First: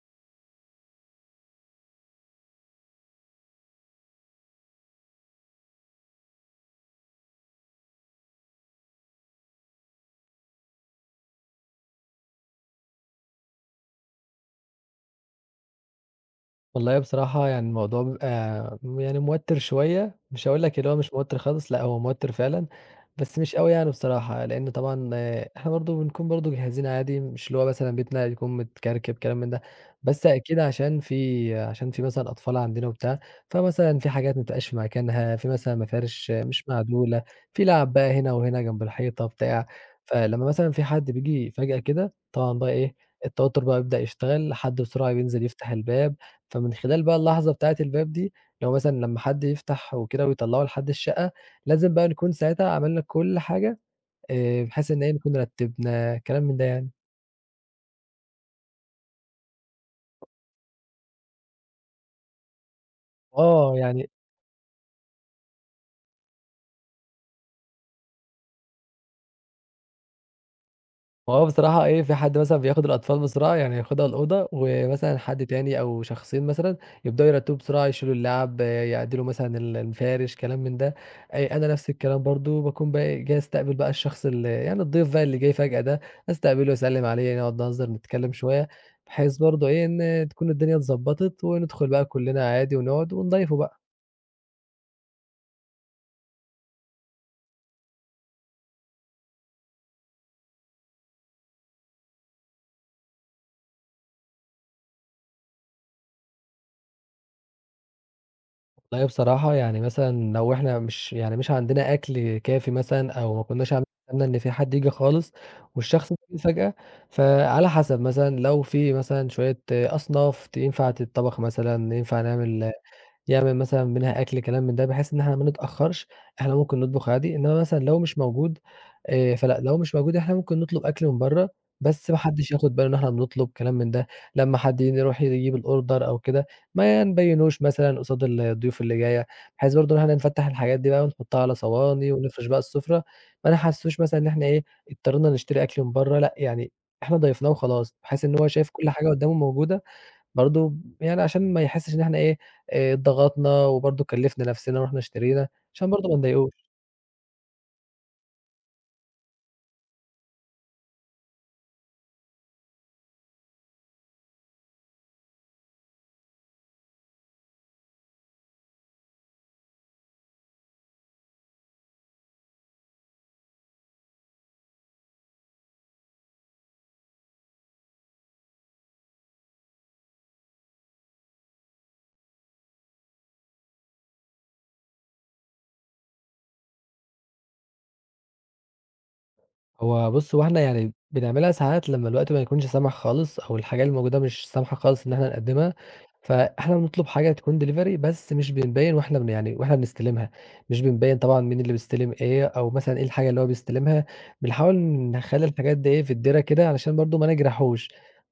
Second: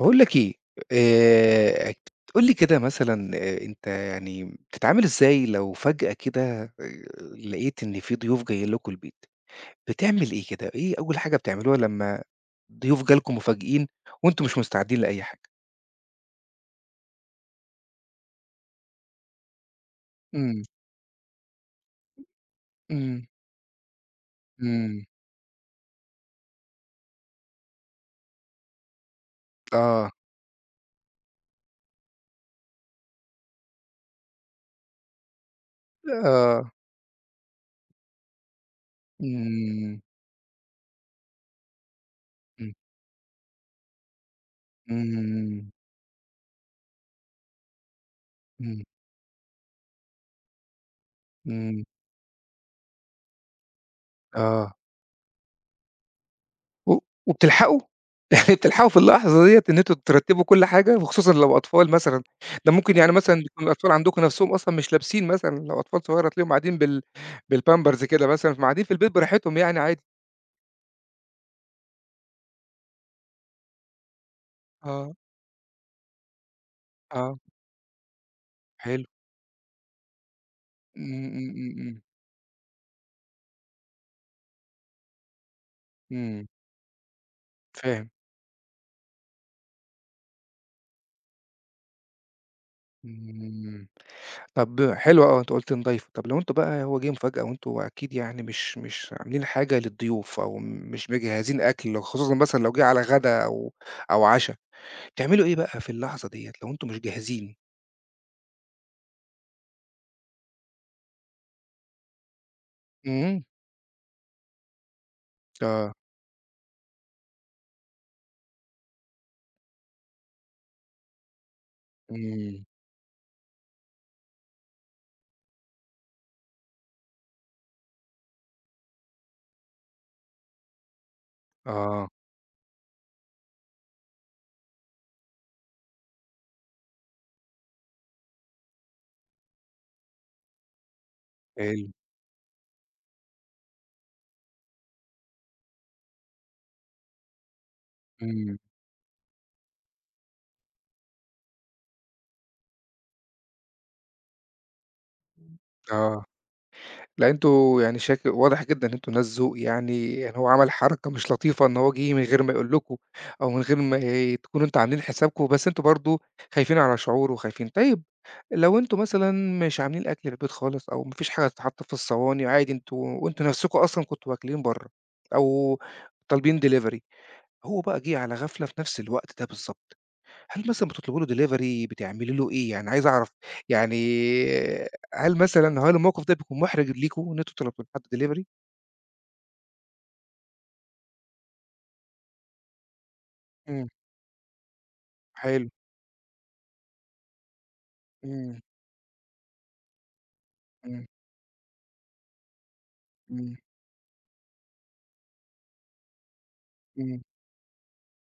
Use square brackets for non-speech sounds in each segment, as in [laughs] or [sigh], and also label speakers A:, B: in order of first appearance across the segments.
A: باقول لك إيه، آآ قُل لي كده مثلًا أنت يعني بتتعامل إزاي لو فجأة كده لقيت إن في ضيوف جايين لكم البيت، بتعمل إيه كده؟ إيه أول حاجة بتعملوها لمّا ضيوف جالكم مفاجئين وأنتم مش مستعدين لأي حاجة؟
B: والله بصراحة يعني الموضوع بيبقى يعني موتِّر شوية، مش هاقول
A: إمم،
B: لك اللي هو مش موتِّر خالص، لأ هو موتِّر فعلًا،
A: إمم،
B: بس مش أوي يعني بصراحة، لإن
A: إمم،
B: طبعًا آه، إحنا برضه بنكون برضه جاهزين عادي، مش اللي هو مثلًا بيتنا يكون متكركب كلام من ده،
A: آه،
B: بس أكيد عشان في مثلًا أطفال عندنا وبتاع، فمثلًا في حاجات ما بتبقاش في مكانها، في مثلًا مفارش آه، مش
A: آه،
B: معدولة، في لعب بقى هنا وهنا جنب الحيطة بتاع،
A: إمم،
B: فلمّا مثلًا في حد بييجي فجأة كده، طبعًا بقى
A: إمم،
B: إيه، التوتُّر بقى بيبدأ يشتغل، حد بسرعة بينزل يفتح
A: إمم،
B: الباب فمن خلال بقى اللحظة بتاعة الباب دي، اللي هو
A: إمم،
B: مثلًا لمّا حد يفتح وكده ويطلّعه لحد الشقة،
A: إمم،
B: لازم بقى نكون ساعتها عملنا كل حاجة
A: آه.
B: بحيث إن إيه، نكون رتّبنا كلام من ده يعني.
A: و وبتلحقوا؟ يعني بتلحقوا في اللحظة ديّة إن أنتم ترتّبوا كل حاجة، وخصوصًا لو أطفال مثلًا، ده ممكن يعني مثلًا يكون
B: آه،
A: الأطفال
B: يعني
A: عندكم نَفْسهم أصلًا مش لابسين مثلًا، لو أطفال صغيرة تلاقيهم قاعدين بالpampers كده مثلًا، فقاعدين في البيت براحتهم يعني عادي.
B: هو بصراحة إيه، في حد مثلًا بياخد الأطفال بسرعة، يعني ياخدها الأوضة،
A: آه،
B: ومثلًا حد تاني أو شخصين مثلًا يبدأوا
A: آه،
B: يرتّبوا بسرعة، يشيلوا اللعب،
A: حلو.
B: يعدلوا مثلًا المفارش، كلام من ده.
A: إمم، إمم،
B: أنا
A: إمم،
B: نفس
A: إمم،
B: الكلام برضه، باكون بقى إيه، جاي أستقبل بقى الشخص ال يعني الضيف بقى اللي جاي فجأة ده،
A: إمم،
B: أستقبله وأسلِّم عليه، نقعد نهزر،
A: فاهم.
B: نتكلم شوية، بحيث برضه إيه، إن تكون الدنيا اتضبّطت، وندخل بقى كلنا عادي ونقعد
A: إمم،
B: ونضايفه
A: إمم،
B: بقى.
A: إمم. طَب حلو أوي، أنت قُلت نضيّفوا، طَب لو أنتم بقى هو جِه مفاجأة وأنتم أكيد يعني مش عاملين حاجة للضيوف أو مش مجهّزين أكل، خصوصًا مثلًا لو جِه على غدا أو عشا. تعملوا إيه بقى في اللحظة ديّة لو أنتم مش جاهزين؟
B: والله بصراحة يعني مثلًا لو إحنا مش عندنا أكل كافي مثلًا أو ما
A: إمم،
B: كناش عاملين حسابنا إن في حد ييجي خالص
A: آه،
B: والشخص ده جه فجأة، فعلى حسب مثلًا لو في مثلًا شوية أصناف ينفع تتطبخ مثلًا، ينفع
A: إمم،
B: يعمل مثلًا منها أكل كلام من ده، بحيث إن إحنا ما نتأخرش، إحنا ممكن نطبخ عادي، إنما مثلًا لو مش موجود فلأ، لو مش موجود إحنا ممكن نطلب أكل من برّه،
A: آه،
B: بس ما حدش ياخد باله إن إحنا بنطلب كلام من ده، لمّا حد يروح يجيب الorder أو كده، ما نبيّنوش مثلًا قصاد الضيوف اللي جاية، بحيث برضه إن إحنا نفتّح الحاجات دي بقى ونحطها على
A: حلو،
B: صواني ونفرش بقى السفرة، ما نحسّسوش مثلًا إن إحنا إيه، اضطرينا نشتري أكل من برّه، لأ، يعني إحنا ضيفناه وخلاص، بحيث إن هو
A: إمم،
B: شايف كل حاجة قدّامه موجودة برضه يعني عشان ما يحسّش إن إحنا إيه، اتضغطنا وبرضه كلّفنا نَفْسنا ورُحنا اشترينا، عشان برضه ما
A: آه،
B: نضايقوش.
A: لأ أنتم يعني شاك واضح جدًا إن أنتم ناس ذوق يعني، يعني هو عمل حركة مش لطيفة إن هو جِه من غير ما يقول لكم، أو من غير ما تكونوا أنتم عاملين حسابكم، بس أنتم برضه خايفين على شعوره وخايفين. طيب لو أنتم مثلًا مش عاملين أكل في البيت خالص، أو ما فيش حاجة تتحط في الصواني عادي أنتم وأنتم نفسكم أصلًا كنتم واكلين برّه، أو طالبين delivery هو بقى جِه على غفلة في نفس الوقت ده بالضبط. هل مثلًا بتطلبي له delivery بتعملي له إيه؟ يعني عايز أعرف يعني هل مثلًا هل الموقف ده بيكون محرج ليكم إن أنتم طلبتوا لحد delivery؟
B: هو بُص، هو إحنا يعني بنعملها ساعات لمّا الوقت ما يكونش سامح خالص أو الحاجة
A: إمم،
B: اللي موجودة مش سامحة خالص إن إحنا
A: حلو،
B: نقدّمها، فإحنا بنطلب حاجة تكون delivery بس مش
A: إمم،
B: بنبيّن وإحنا بن يعني وإحنا بنستلمها، مش
A: إمم،
B: بنبيّن طبعًا مين اللي بيستلم إيه أو مثلًا إيه الحاجة اللي هو
A: إمم،
B: بيستلمها، بنحاول نخلّي الحاجات دي إيه في الدِرة كده علشان برضه
A: إمم،
B: ما نجرحوش،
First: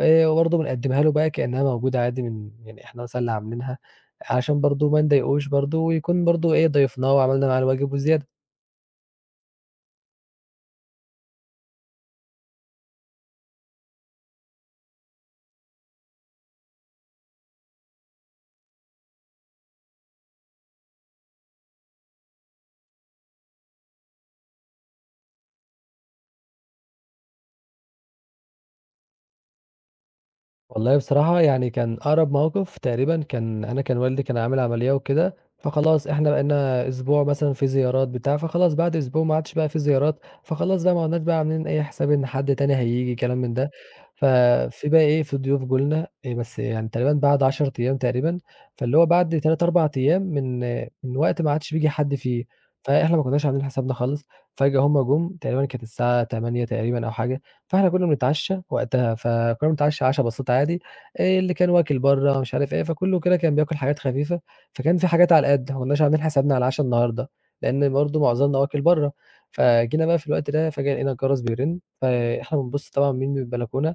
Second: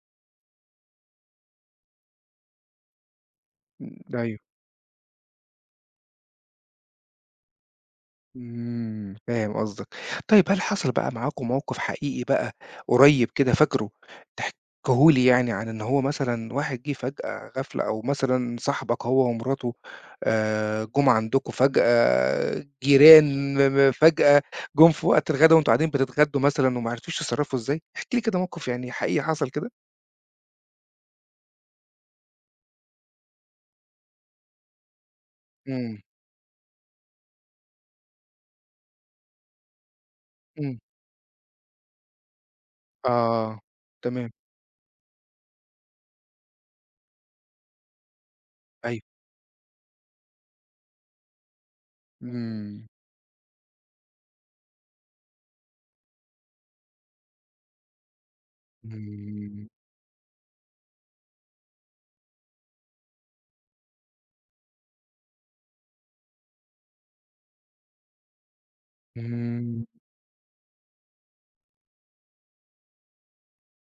B: وبرضه بنقدّمها له بقى كإنها موجودة عادي من يعني إحنا مثلًا اللي عاملينها،
A: إمم، أيوه.
B: علشان برضه ما نضايقوش برضه ويكون برضه إيه ضيفناه وعملنا معاه الواجب وزيادة.
A: إمم، فاهم قصدك. طيب هل حصل بقى معاكم موقف حقيقي بقى قريب كده فاكره، تحكيه لي يعني عن إن هو مثلًا واحد جِه فجأة غفلة أو مثلًا صاحبك هو ومراته جُم عندكم فجأة، جيران فجأة جُم في وقت الغدا وأنتم قاعدين بتتغدوا مثلًا وما عرفتوش تتصرّفوا إزاي؟ احكِ لي كده موقف يعني حقيقي حصل كده.
B: والله بصراحة يعني كان أقرب موقف تقريبًا كان أنا كان والدي كان عامل عملية وكده،
A: إمم،
B: فخلاص إحنا بقينا أسبوع مثلًا في زيارات بتاع، فخلاص بعد أسبوع ما عادش بقى في زيارات،
A: إمم،
B: فخلاص بقى ما عدناش بقى عاملين أي حساب إن حد تاني هييجي كلام من
A: آه،
B: ده،
A: تمام،
B: ففي بقى إيه، في ضيوف جُه لنا بس يعني تقريبًا بعد 10 أيام تقريبًا، فاللي
A: أيوه،
B: هو بعد 3، 4 أيام من وقت ما عادش بييجي حد فيه،
A: إمم،
B: فإحنا ما كناش عاملين حسابنا خالص، فجأة هُم جُم تقريبًا كانت الساعة 20:00 تقريبًا أو حاجة. فإحنا كنا بنتعشّى وقتها، فكنا
A: إمم،
B: بنتعشّى عَشا بسيط عادي، اللي كان واكل برّه مش عارف إيه، فكُلّه كده كان بياكل حاجات خفيفة، فكان في حاجات على القد، ما كناش عاملين حسابنا على العَشا النهارده، لإن برضه معظمنا واكل برّه،
A: إمم،
B: فجينا بقى في الوقت ده فجأة لقينا الجَرَس بيرن، فإحنا بنبُص طبعًا مين من البلكونة،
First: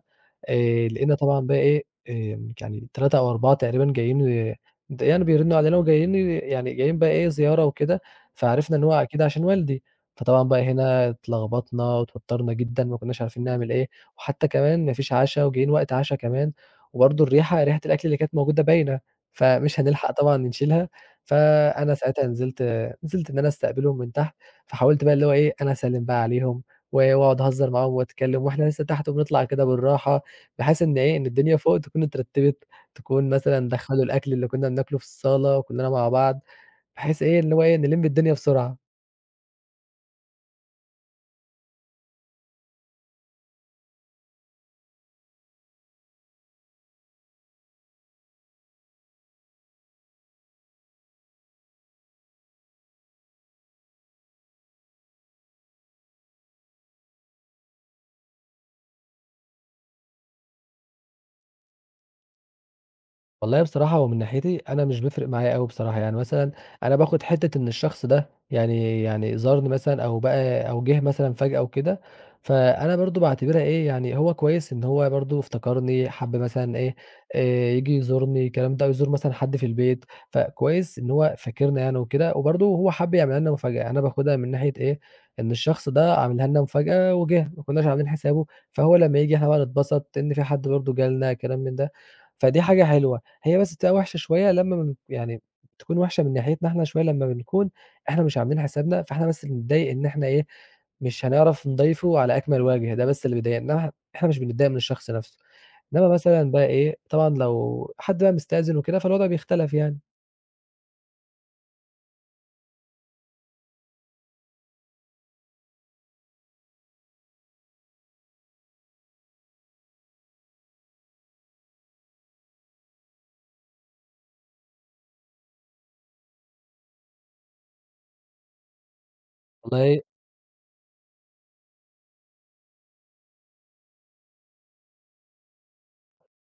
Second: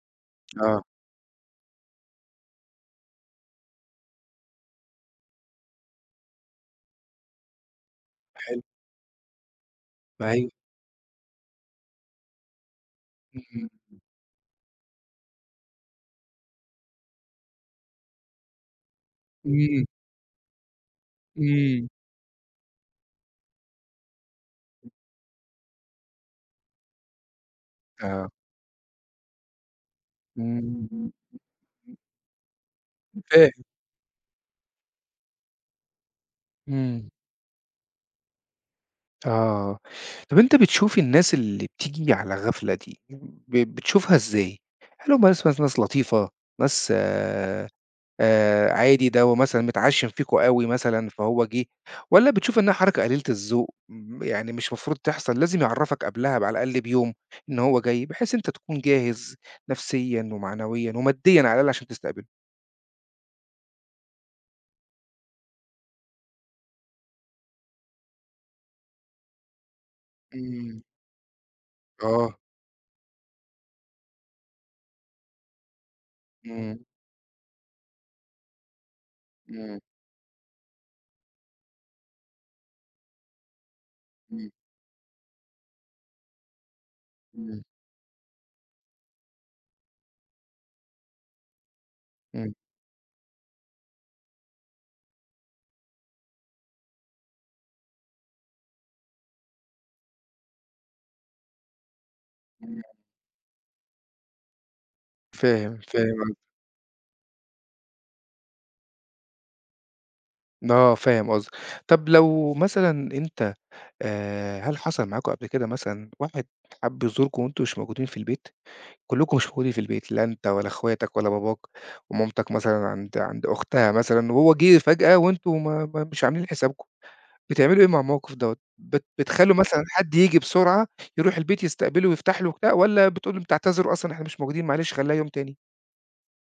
A: آه،
B: لقينا طبعًا بقى إيه، يعني 3 أو 4 تقريبًا جايين يعني بيرنّوا علينا وجايين جايين بقى إيه زيارة وكده،
A: حلو،
B: فعرفنا إن هو أكيد عشان والدي. فطبعًا
A: أيوه،
B: بقى هنا اتلخبطنا واتوتّرنا جدًا، ما كناش عارفين
A: إمم.
B: نعمل إيه، وحتى كمان ما فيش عَشا وجايين وقت عَشا كمان، وبرضه الريحة ريحة الأكل اللي كانت موجودة باينة، فمش
A: إمم،
B: هنلحق طبعًا نشيلها،
A: إمم.
B: فأنا ساعتها نزلت إن أنا أستقبلهم من تحت، فحاولت بقى اللي هو إيه، أنا أسلِّم بقى عليهم واقعد أهزّر معاهم
A: آه.
B: وأتكلّم وإحنا لسه تحت وبنطلع كده بالراحة، بحيث إن
A: إمم،
B: إيه، إن الدنيا فوق تكون اترتّبت، تكون
A: فاهم.
B: مثلًا دخّلوا الأكل اللي كُنّا بناكله في الصالة كُلّنا مع بعض،
A: إمم،
B: بحيث إيه، اللي هو إيه، نلِم الدنيا بسرعة.
A: آه. طَب أنت بتشوف الناس اللي بتيجي على غفلة دي، بتشوفها إزاي؟ هل هم ناس مثلًا ناس لطيفة، ناس عادي ده هو مثلًا متعشم فيكم أوي مثلًا فهو جه، والّا بتشوف إنها حركة قليلة الذوق، يعني مش مفروض تحصل، لازم يعرّفك قبلها على الأقل بيوم إن هو جاي، بحيث أنت تكون جاهز نفسيًا ومعنويًا وماديًا على الأقل عشان تستقبله؟
B: والله بصراحة هو من ناحيتي أنا مش بيفرق معايا أوي بصراحة، يعني مثلًا أنا باخد حتّة إن الشخص ده يعني زارني مثلًا أو بقى
A: إمم.
B: أو جِه مثلًا فجأة وكده،
A: آه،
B: فأنا برضه باعتبرها إيه، يعني هو كويس إن هو برضه افتكرني، حَب مثلًا
A: إمم،
B: إيه، آآ ييجي يزورني الكلام ده أو يزور مثلًا حد في
A: إمم.
B: البيت، فكويس إن هو فاكرني يعني وكده، وبرضه هو حَب يعمل لنا مفاجأة، أنا باخدها
A: إمم،
B: من ناحية إيه، إن الشخص ده عاملها لنا مفاجأة وجِه ما
A: إمم،
B: كناش عاملين حسابه، فهو لمّا ييجي إحنا بقى نتبسط إن في حد برضه جه لنا، كلام من ده، فدي حاجة حلوة. هي بس بتبقى وِحشة شوية لمّا بن يعني بتكون وِحشة من ناحيتنا إحنا شوية لمّا بنكون إحنا مش عاملين حسابنا، فإحنا بس اللي بنتضايق إن إحنا إيه، مش هنعرف نضايفه على أكمل
A: إمم،
B: وجه، ده بس اللي بيضايقنا، إنّما إحنا مش بنتضايق من الشخص نَفْسه،
A: فاهم،
B: إنّما
A: فاهم قصدك
B: مثلًا بقى إيه، طبعًا لو حد بقى مستأذن وكده فالوضع بيختلف يعني.
A: آه، فاهم قصدك. طب لو مثلًا أنت هل حصل معاكم قبل كده مثلًا واحد حَب يزوركم وأنتم مش موجودين في البيت، كلّكم مش موجودين في البيت، لا أنت ولا أخواتك ولا باباك ومامتك مثلًا عند أختها مثلًا وهو جِه فجأة وأنتم ما ما مش عاملين حسابكم، بتعملوا إيه مع الموقف دوّة؟ بتخلّوا مثلًا
B: والله
A: حد ييجي بسرعة يروح البيت يستقبله ويفتح له وبتاع والّا بتقول لهم تعتذروا أصلًا إحنا مش موجودين معلش خلّيها يوم تاني؟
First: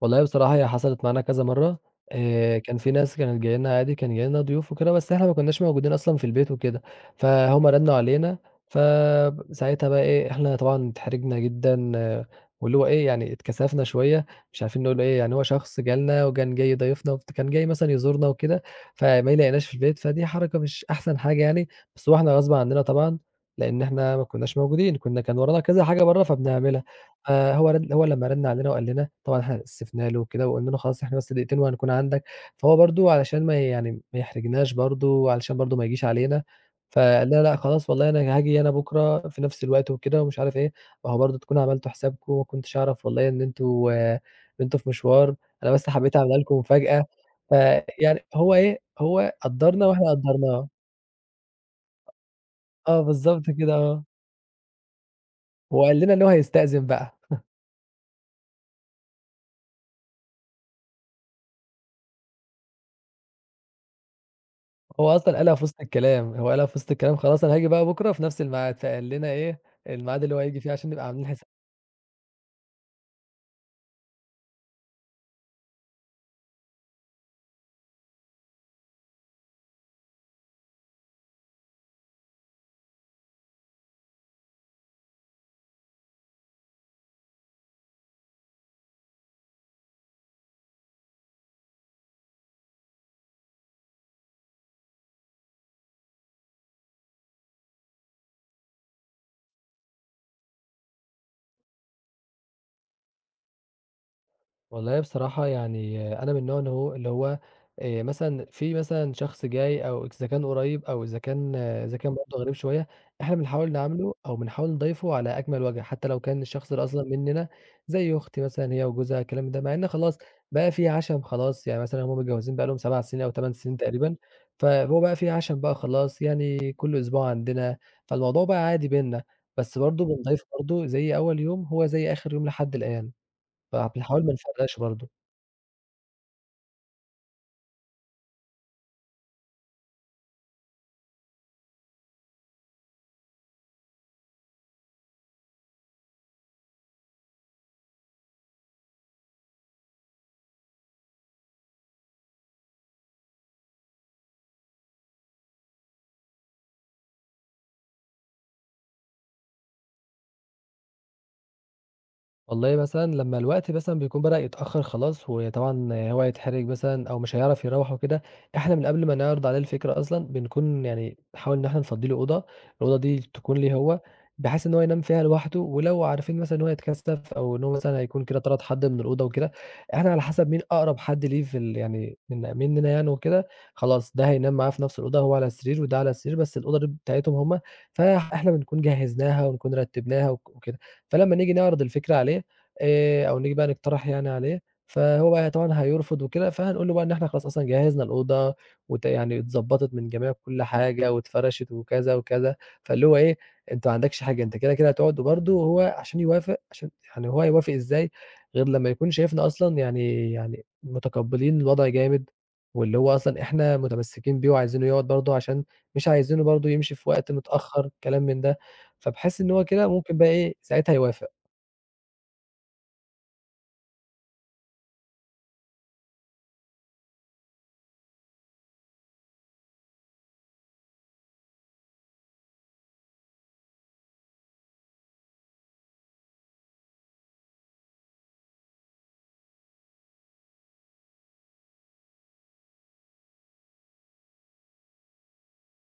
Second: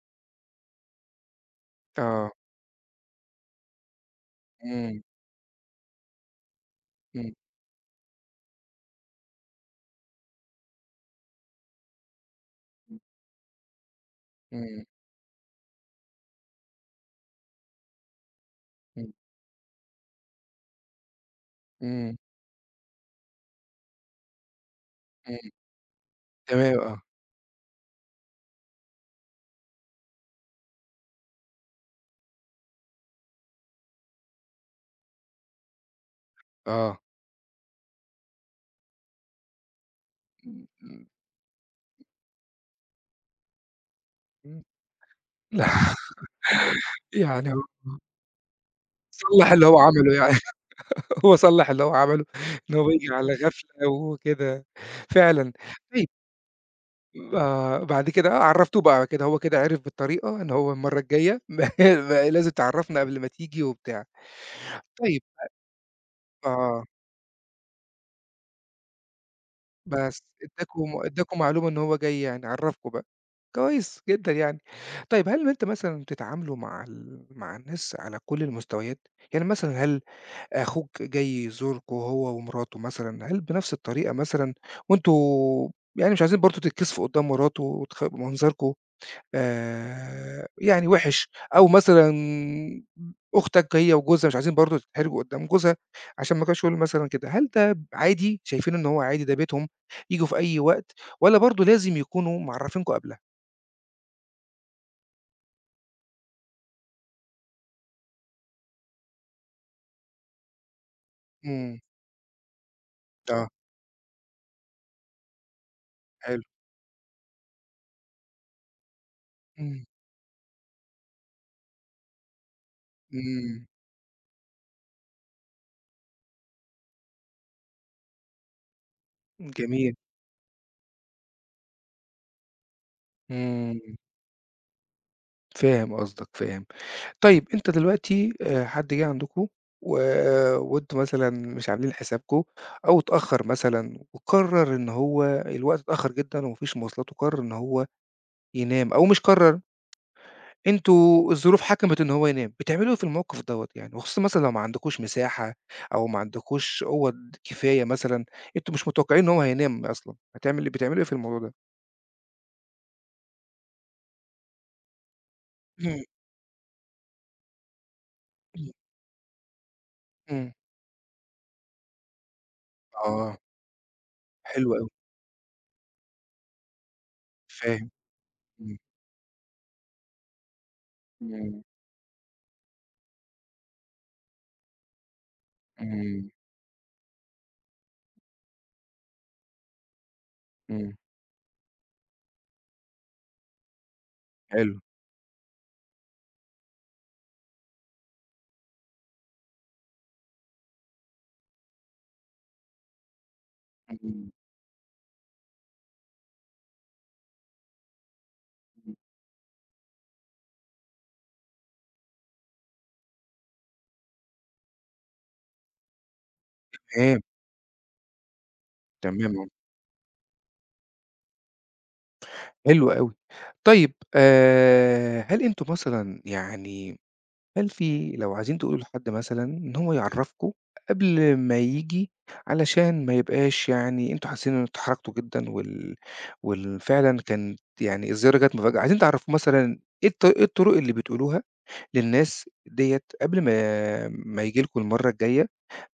B: والله بصراحة هي حصلت معانا كذا مرّة،
A: آه،
B: كان في ناس كانت جاية لنا عادي، كان جاي لنا ضيوف وكده،
A: إمم،
B: بس إحنا ما كناش موجودين أصلًا في البيت وكده،
A: إمم،
B: فهُم رنّوا علينا، فساعتها بقى إيه، إحنا طبعًا اتحرجنا جدًا آه، واللي هو
A: إمم،
B: إيه، يعني اتكسفنا شوية، مش عارفين
A: إمم.
B: نقول له إيه، يعني هو شخص جالنا وكان جاي ضيفنا كان جاي مثلًا يزورنا وكده،
A: إمم،
B: فما يلاقيناش في البيت، فدي حركة مش أحسن حاجة يعني، بس هو
A: إمم،
B: إحنا غصب عننا طبعًا، لإن إحنا ما كناش موجودين، كان
A: إمم،
B: ورانا كذا حاجة برّه
A: تمام
B: فبنعملها.
A: آه،
B: فهو رد هو لمّا رَنّ علينا وقال لنا، طبعًا إحنا استفدنا له وكده وقُلنا له خلاص إحنا بس دقيقتين وهنكون عندك، فهو برضه علشان ما يحرجناش برضه وعلشان برضه ما يجيش علينا،
A: آه.
B: فقال لنا: "لأ خلاص والله أنا هاجي أنا بُكرة في نفس الوقت وكده." ومش عارف
A: إمم،
B: إيه،
A: إمم،
B: ما هو برضه تكونوا عملتوا حسابكم وما كنتش أعرف والله إن
A: إمم،
B: أنتم في مشوار،
A: [laughs] لأ
B: أنا بس حبيت أعملها لكم مفاجأة،
A: يعني هو
B: فيعني هو إيه، هو
A: صلّح اللي هو
B: قدّرنا وإحنا
A: عمله يعني،
B: قدّرناه.
A: [laughs] هو صلّح اللي هو عمله إن هو
B: آه
A: ييجي على
B: بالضبط كده
A: غفلة
B: آه،
A: وكده، فعلًا.
B: وقال
A: طيب
B: لنا إن هو هيستأذن بقى.
A: بعد كده آه، عرّفتوه بقى كده، هو كده عرف بالطريقة إن هو المرّة الجاية [laughs] ما لازم تعرّفنا قبل ما تيجي وبتاع. طيب
B: هو قالها في
A: آه.
B: وسط الكلام خلاص أنا هاجي بقى بكرة في نفس الميعاد، فقال لنا إيه
A: بس
B: الميعاد اللي هو هييجي فيه عشان
A: ادّاكم
B: نبقى عاملين
A: ادّاكم
B: حسابنا.
A: معلومة إن هو جاي يعني، عرّفكم بقى. كويس جدًا يعني. طيب هل أنت مثلًا بتتعاملوا مع مع الناس على كل المستويات؟ يعني مثلًا هل أخوك جاي يزوركم هو ومراته مثلًا، هل بنفس الطريقة مثلًا وأنتم يعني مش عايزين برضه تتكسفوا قدّام مراته منظركم يعني وِحِش، أو مثلًا أختك هي وجوزها مش عايزين برضه تتحرج قدّام جوزها، عشان ما كانوش يقولوا مثلًا كده، هل ده عادي، شايفين إن هو عادي ده بيتهم، ييجوا في أي وقت، والّا برضه لازم يكونوا معرّفينكم قبلها؟
B: والله بصراحة يعني أنا من النوع اللي هو مثلًا في شخص جاي أو إذا كان قريب أو إذا كان
A: إمم،
B: آه، إذا كان برضه غريب شوية، إحنا
A: آه،
B: بنحاول نعامله أو بنحاول نضايفه على أجمل وجه، حتى لو كان
A: حلو،
B: الشخص ده أصلًا مننا زي أختي مثلًا هي وجوزها الكلام ده، مع
A: إمم،
B: إن خلاص بقى في عَشَم خلاص، يعني مثلًا هم متجوزين بقى لهم 7 سنين أو 8
A: إمم،
B: سنين تقريبًا، فهو بقى في عَشَم بقى خلاص، يعني كل أسبوع عندنا، فالموضوع بقى عادي بيننا، بس
A: جميل،
B: برضه بنضايفه برضه زي أول يوم هو زي آخر يوم لحد الآن.
A: إمم،
B: فبنحاول ما نفرّقش برضه،
A: فاهم قصدك، فاهم. طيب أنت دلوقتي حد جِه عندكم آه، وأنتم مثلًا مش عاملين حسابكم أو اتأخّر مثلًا وقرّر إن هو الوقت اتأخّر جدًا وما فيش مواصلات وقرّر إن هو ينام أو مش قرّر، أنتم الظروف حكمت إن هو ينام، بتعملوا إيه في الموقف دوّة يعني؟ وخصوصًا مثلًا لو ما عندكوش مساحة أو ما عندكوش أوَّض كفاية مثلًا، أنتم مش متوقعين إن هو هينام أصلًا، هتعمل إيه؟ بتعملوا إيه في الموضوع ده؟
B: والله مثلًا لمّا الوقت مثلًا بيكون بدأ يتأخّر خلاص، وطبعًا
A: إمم،
B: هو هيتحرج مثلًا أو مش هيعرف يروّح وكده،
A: إمم،
B: إحنا من قبل ما نعرض عليه الفكرة أصلًا
A: إمم.
B: بنكون يعني نحاول إن إحنا نفضّي له أوضة، الأوضة دي
A: آه،
B: تكون ليه هو، بحيث
A: حلو
B: إن هو
A: أوي،
B: ينام فيها لوحده، ولو عارفين مثلًا إن هو هيتكسف أو إن هو
A: فاهم،
B: مثلًا هيكون كده طرد
A: إمم،
B: حد من الأوضة وكده، إحنا على حسب مين أقرب حد ليه في
A: إمم،
B: ال يعني من مننا يعني وكده، خلاص ده هينام معاه في نفس الأوضة هو على السرير وده على
A: إمم،
B: السرير، بس الأوضة دي بتاعتهم هم، فإحنا بنكون جهّزناها ونكون رتّبناها وكده.
A: إمم،
B: فلمّا نيجي نعرض الفكرة عليه أو نيجي بقى نقترح يعني عليه،
A: حلو.
B: فهو بقى طبعًا هيرفض وكده، فهنقول له بقى إن إحنا خلاص أصلًا جهّزنا الأوضة وت يعني اتضبّطت من جميع كل حاجة واتفرشت وكذا، وكذا، فاللي هو إيه، أنت ما عندكش
A: إمم،
B: حاجة، أنت كده، كده هتقعد وبرضه هو عشان يوافق عشان يعني هو هيوافق إزاي غير لمّا
A: إمم،
B: يكون شايفنا أصلًا يعني متقبّلين الوضع جامد، واللي هو أصلًا إحنا متمسّكين بيه وعايزينه يقعد برضه عشان مش عايزينه برضه يمشي في
A: تمام،
B: وقت متأخّر، كلام من ده.
A: تمام
B: فباحس
A: آه،
B: إن هو كده ممكن بقى إيه، ساعتها يوافق.
A: حلو أوي. طيب هل أنتم مثلًا يعني هل في لو عايزين تقولوا لحد مثلًا إن هو يعرّفكم قبل ما ييجي علشان ما يبقاش يعني أنتم حاسين إن أنتم حرجتوا جدًا وال وال فعلًا كانت يعني الزيارة جات مفاجأة، عايزين تعرّفوه مثلًا إيه الطرق اللي بتقولوها للناس ديّة قبل ما ييجي لكم المرّة الجاية،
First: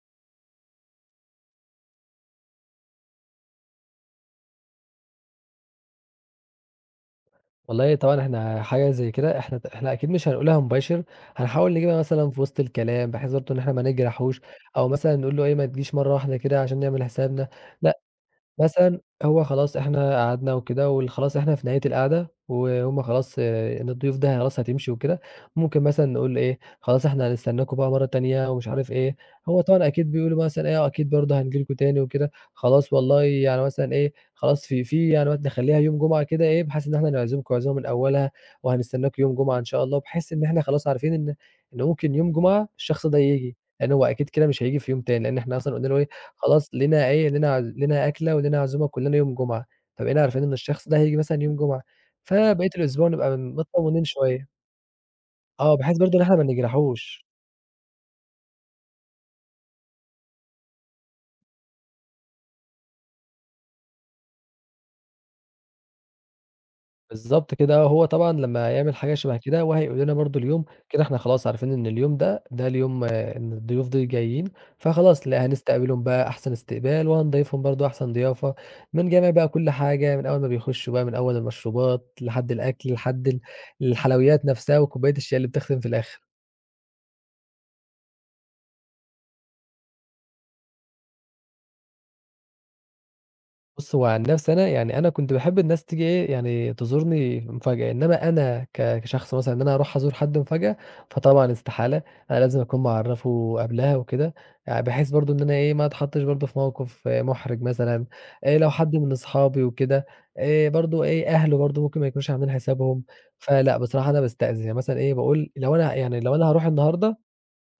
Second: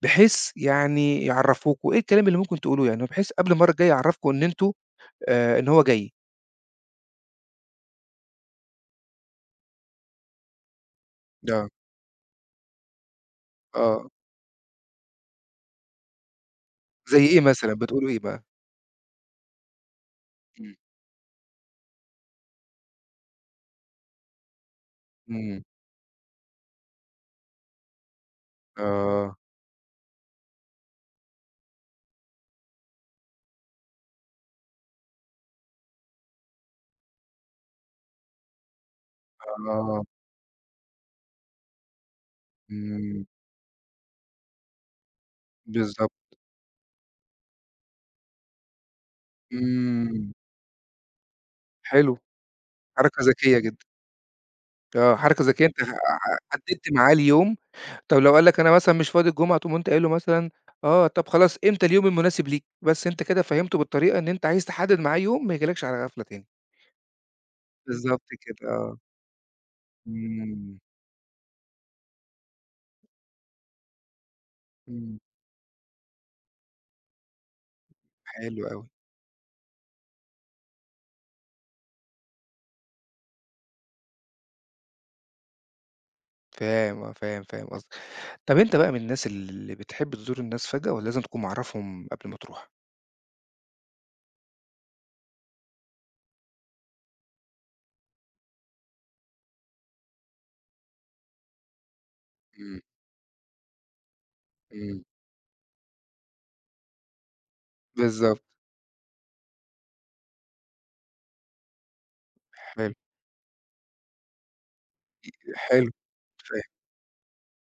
A: بحيث يعني يعرّفوكم، إيه الكلام اللي ممكن تقولوه يعني بحيث قبل المرّة الجاية يعرّفكم إن أنتم إن هو جاي.
B: والله طبعًا إحنا حاجة زي كده إحنا أكيد مش هنقولها مباشر،
A: آه،
B: هنحاول نجيبها مثلًا في وسط الكلام، بحيث برضه إن إحنا ما
A: آه.
B: نجرحوش، أو مثلًا نقول له إيه، ما تجيش مرّة واحدة كده عشان نعمل
A: زي إيه
B: حسابنا،
A: مثلًا،
B: لأ
A: بتقولوا إيه بقى؟
B: مثلًا هو خلاص إحنا قعدنا
A: إمم،
B: وكده وخلاص إحنا في نهاية القعدة، وهُم خلاص آه، إن الضيوف ده خلاص هتمشي وكده،
A: إمم،
B: ممكن مثلًا نقول إيه، خلاص إحنا هنستناكم بقى مرة تانية ومش عارف إيه،
A: آه،
B: هو طبعًا أكيد بيقولوا مثلًا إيه، آه، أكيد برضه هنيجي لكم تاني وكده، خلاص والله يعني مثلًا إيه، خلاص في في يعني مثلًا نخلّيها يوم جمعة كده إيه، بحيث إن إحنا نعزمكم عزومة من أولها، وهنستناكم يوم جمعة إن شاء الله،
A: آه،
B: بحيث إن إحنا خلاص عارفين إن ممكن يوم جمعة الشخص ده
A: إمم،
B: ييجي، لأن هو أكيد كده مش هييجي في يوم تاني، لأن إحنا أصلًا قلنا له إيه،
A: بالضبط،
B: خلاص لينا إيه، لينا أكلة ولينا عزومة كلنا يوم جمعة، فبقينا
A: إمم.
B: عارفين إن الشخص ده هييجي مثلًا يوم جمعة،
A: حلو،
B: فبقية الأسبوع
A: حركة
B: نبقى
A: ذكية جدًا.
B: متطمنين شوية،
A: آه، حركة ذكية
B: آه،
A: أنت ح
B: بحيث برضه إن إحنا
A: ح
B: ما
A: حددت معاه
B: نجرحوش،
A: اليوم، طب لو قال لك أنا مثلًا مش فاضي الجمعة، تقوم أنت قايل له مثلًا آه، طب خلاص إمتى اليوم المناسب ليك؟ بس أنت كده فهّمته بالطريقة إن أنت عايز تحدد معاه يوم ما يجيلكش على غفلة تاني.
B: بالضبط كده آه، هو
A: بالضبط
B: طبعًا
A: كده،
B: لمّا يعمل
A: آه،
B: حاجة شبه كده وهيقول لنا برضه اليوم،
A: إمم،
B: كده إحنا خلاص عارفين إن اليوم ده، ده اليوم آه، إن الضيوف دي جايين،
A: إمم،
B: فخلاص لأ هنستقبلهم بقى أحسن استقبال، وهنضيفهم برضه أحسن ضيافة،
A: حلو أوي.
B: من جميع بقى كل حاجة، من أول ما بيخشوا بقى من أول المشروبات لحد الأكل، لحد الحلويات نفسها وكوباية الشاي اللي بتختم في الآخر.
A: فاهم، آه، فاهم، فاهم قصدك. طب أنت بقى من الناس اللي بتحب تزور الناس فجأة والّا لازم تكون معرّفهم قبل ما تروح؟
B: بُص، هو عن نفسي أنا، يعني أنا كنت باحب الناس تيجي إيه، يعني تزورني مفاجأة، إنّما أنا كشخص مثلًا إن أنا أروح أزور حد مفاجأة، فطبعًا استحالة، أنا لازم
A: إمم،
B: أكون معرّفه قبلها وكده،
A: إمم،
B: بحيث برضه إن أنا إيه، ما أتحطّش برضه في موقف محرج مثلًا،
A: بالضبط،
B: لو حد من أصحابي وكده، برضه إيه، أهله برضه ممكن ما يكونوش عاملين
A: حلو،
B: حسابهم، فلأ بصراحة أنا باستأذن، يعني مثلًا إيه، باقول
A: حلو،
B: لو أنا هاروح
A: فاهم،
B: النهارده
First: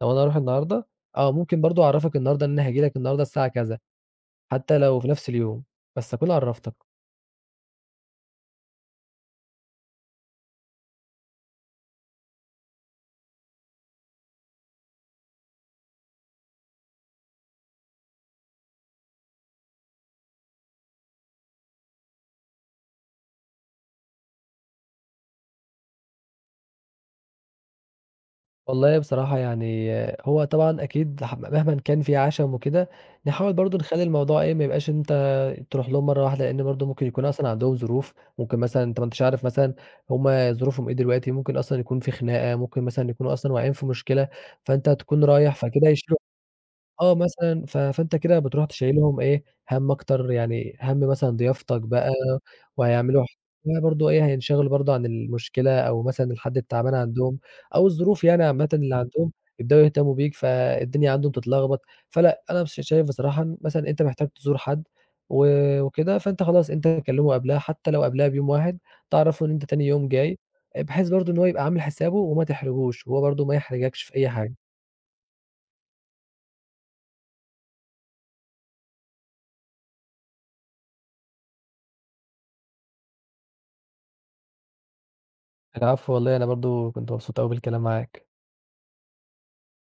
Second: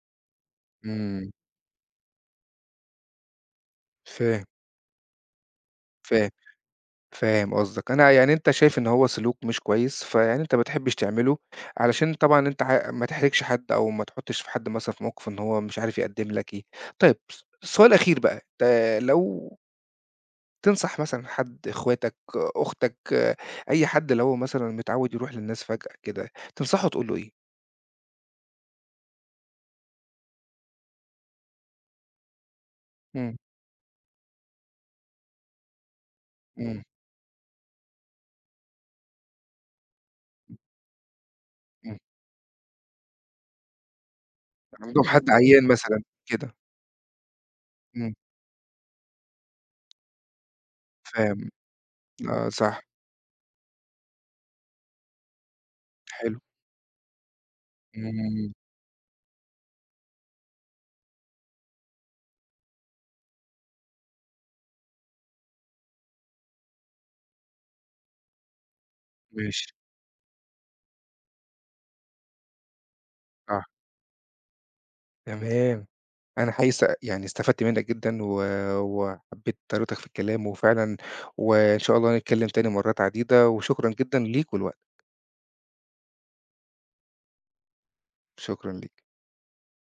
B: لو أنا هاروح النهارده،
A: إمم،
B: آه ممكن برضه أعرّفك النهارده إن أنا هاجي لك النهارده الساعة كذا.
A: فاهم،
B: حتى لو في نفس اليوم، بس
A: فاهم،
B: أكون عرّفتك.
A: فاهم قصدك، أنا يعني أنت شايف إن هو سلوك مش كويس، فيعني أنت ما بتحبش تعمله، علشان طبعًا أنت ما تحرجش حد أو ما تحطش في حد مثلًا في موقف إن هو مش عارف يقدّم لك إيه. طيب السؤال الأخير بقى، لو تنصح مثلًا حد إخواتك، أختك، أي حد لو هو مثلًا متعود يروح للناس فجأة كده، تنصحه تقول له إيه؟
B: والله بصراحة يعني هو طبعًا أكيد مهمًا كان في عَشَم وكده،
A: إمم.
B: نحاول برضه نخلّي الموضوع إيه، ما يبقاش أنت تروح لهم مرّة واحدة، لإن
A: إمم،
B: برضه ممكن يكون أصلًا عندهم ظروف، ممكن مثلًا أنت ما أنتش عارف مثلًا هم ظروفهم إيه دلوقتي، ممكن أصلًا
A: إمم،
B: يكون في خناقة، ممكن مثلًا يكونوا أصلًا واقعين في مشكلة، فأنت
A: عندهم
B: تكون
A: حد
B: رايح
A: عيان
B: فكده
A: مثلًا
B: هيشيلوا
A: كده،
B: آه مثلًا، فأنت
A: إمم،
B: كده بتروح تشيّلهم إيه، هَم أكتر يعني هَم مثلًا
A: فاهم،
B: ضيافتك بقى
A: آه صح،
B: وهيعملوا ح [unintelligible] برضه إيه، هينشغلوا برضه عن المشكلة أو مثلًا
A: حلو،
B: الحد التعبان عندهم أو الظروف يعني
A: إمم،
B: عامةً اللي عندهم، يبدأوا يهتموا بيك، فالدنيا عندهم تتلخبط. فلأ، أنا بص شايف بصراحة إن مثلًا أنت محتاج تزور حد و وكده، فأنت خلاص أنت كلّمه قبلها، حتى لو قبلها بيوم واحد، تعرّفه إن أنت
A: ماشي،
B: تاني يوم جاي، بحيث برضه إن هو يبقى عامل حسابه وما تحرجوش، وهو برضه ما
A: صح،
B: يحرجكش في أي حاجة.
A: تمام، أنا حقيقي يعني استفدت منك جدًا و وحبيت طريقتك في الكلام وفعلًا وإن شاء الله نتكلم تاني مرات عديدة، وشكرًا جدًا ليك ولوقتك،
B: العفو والله أنا برضه كنت مبسوط أوي بالكلام معاك.
A: شكرًا ليك.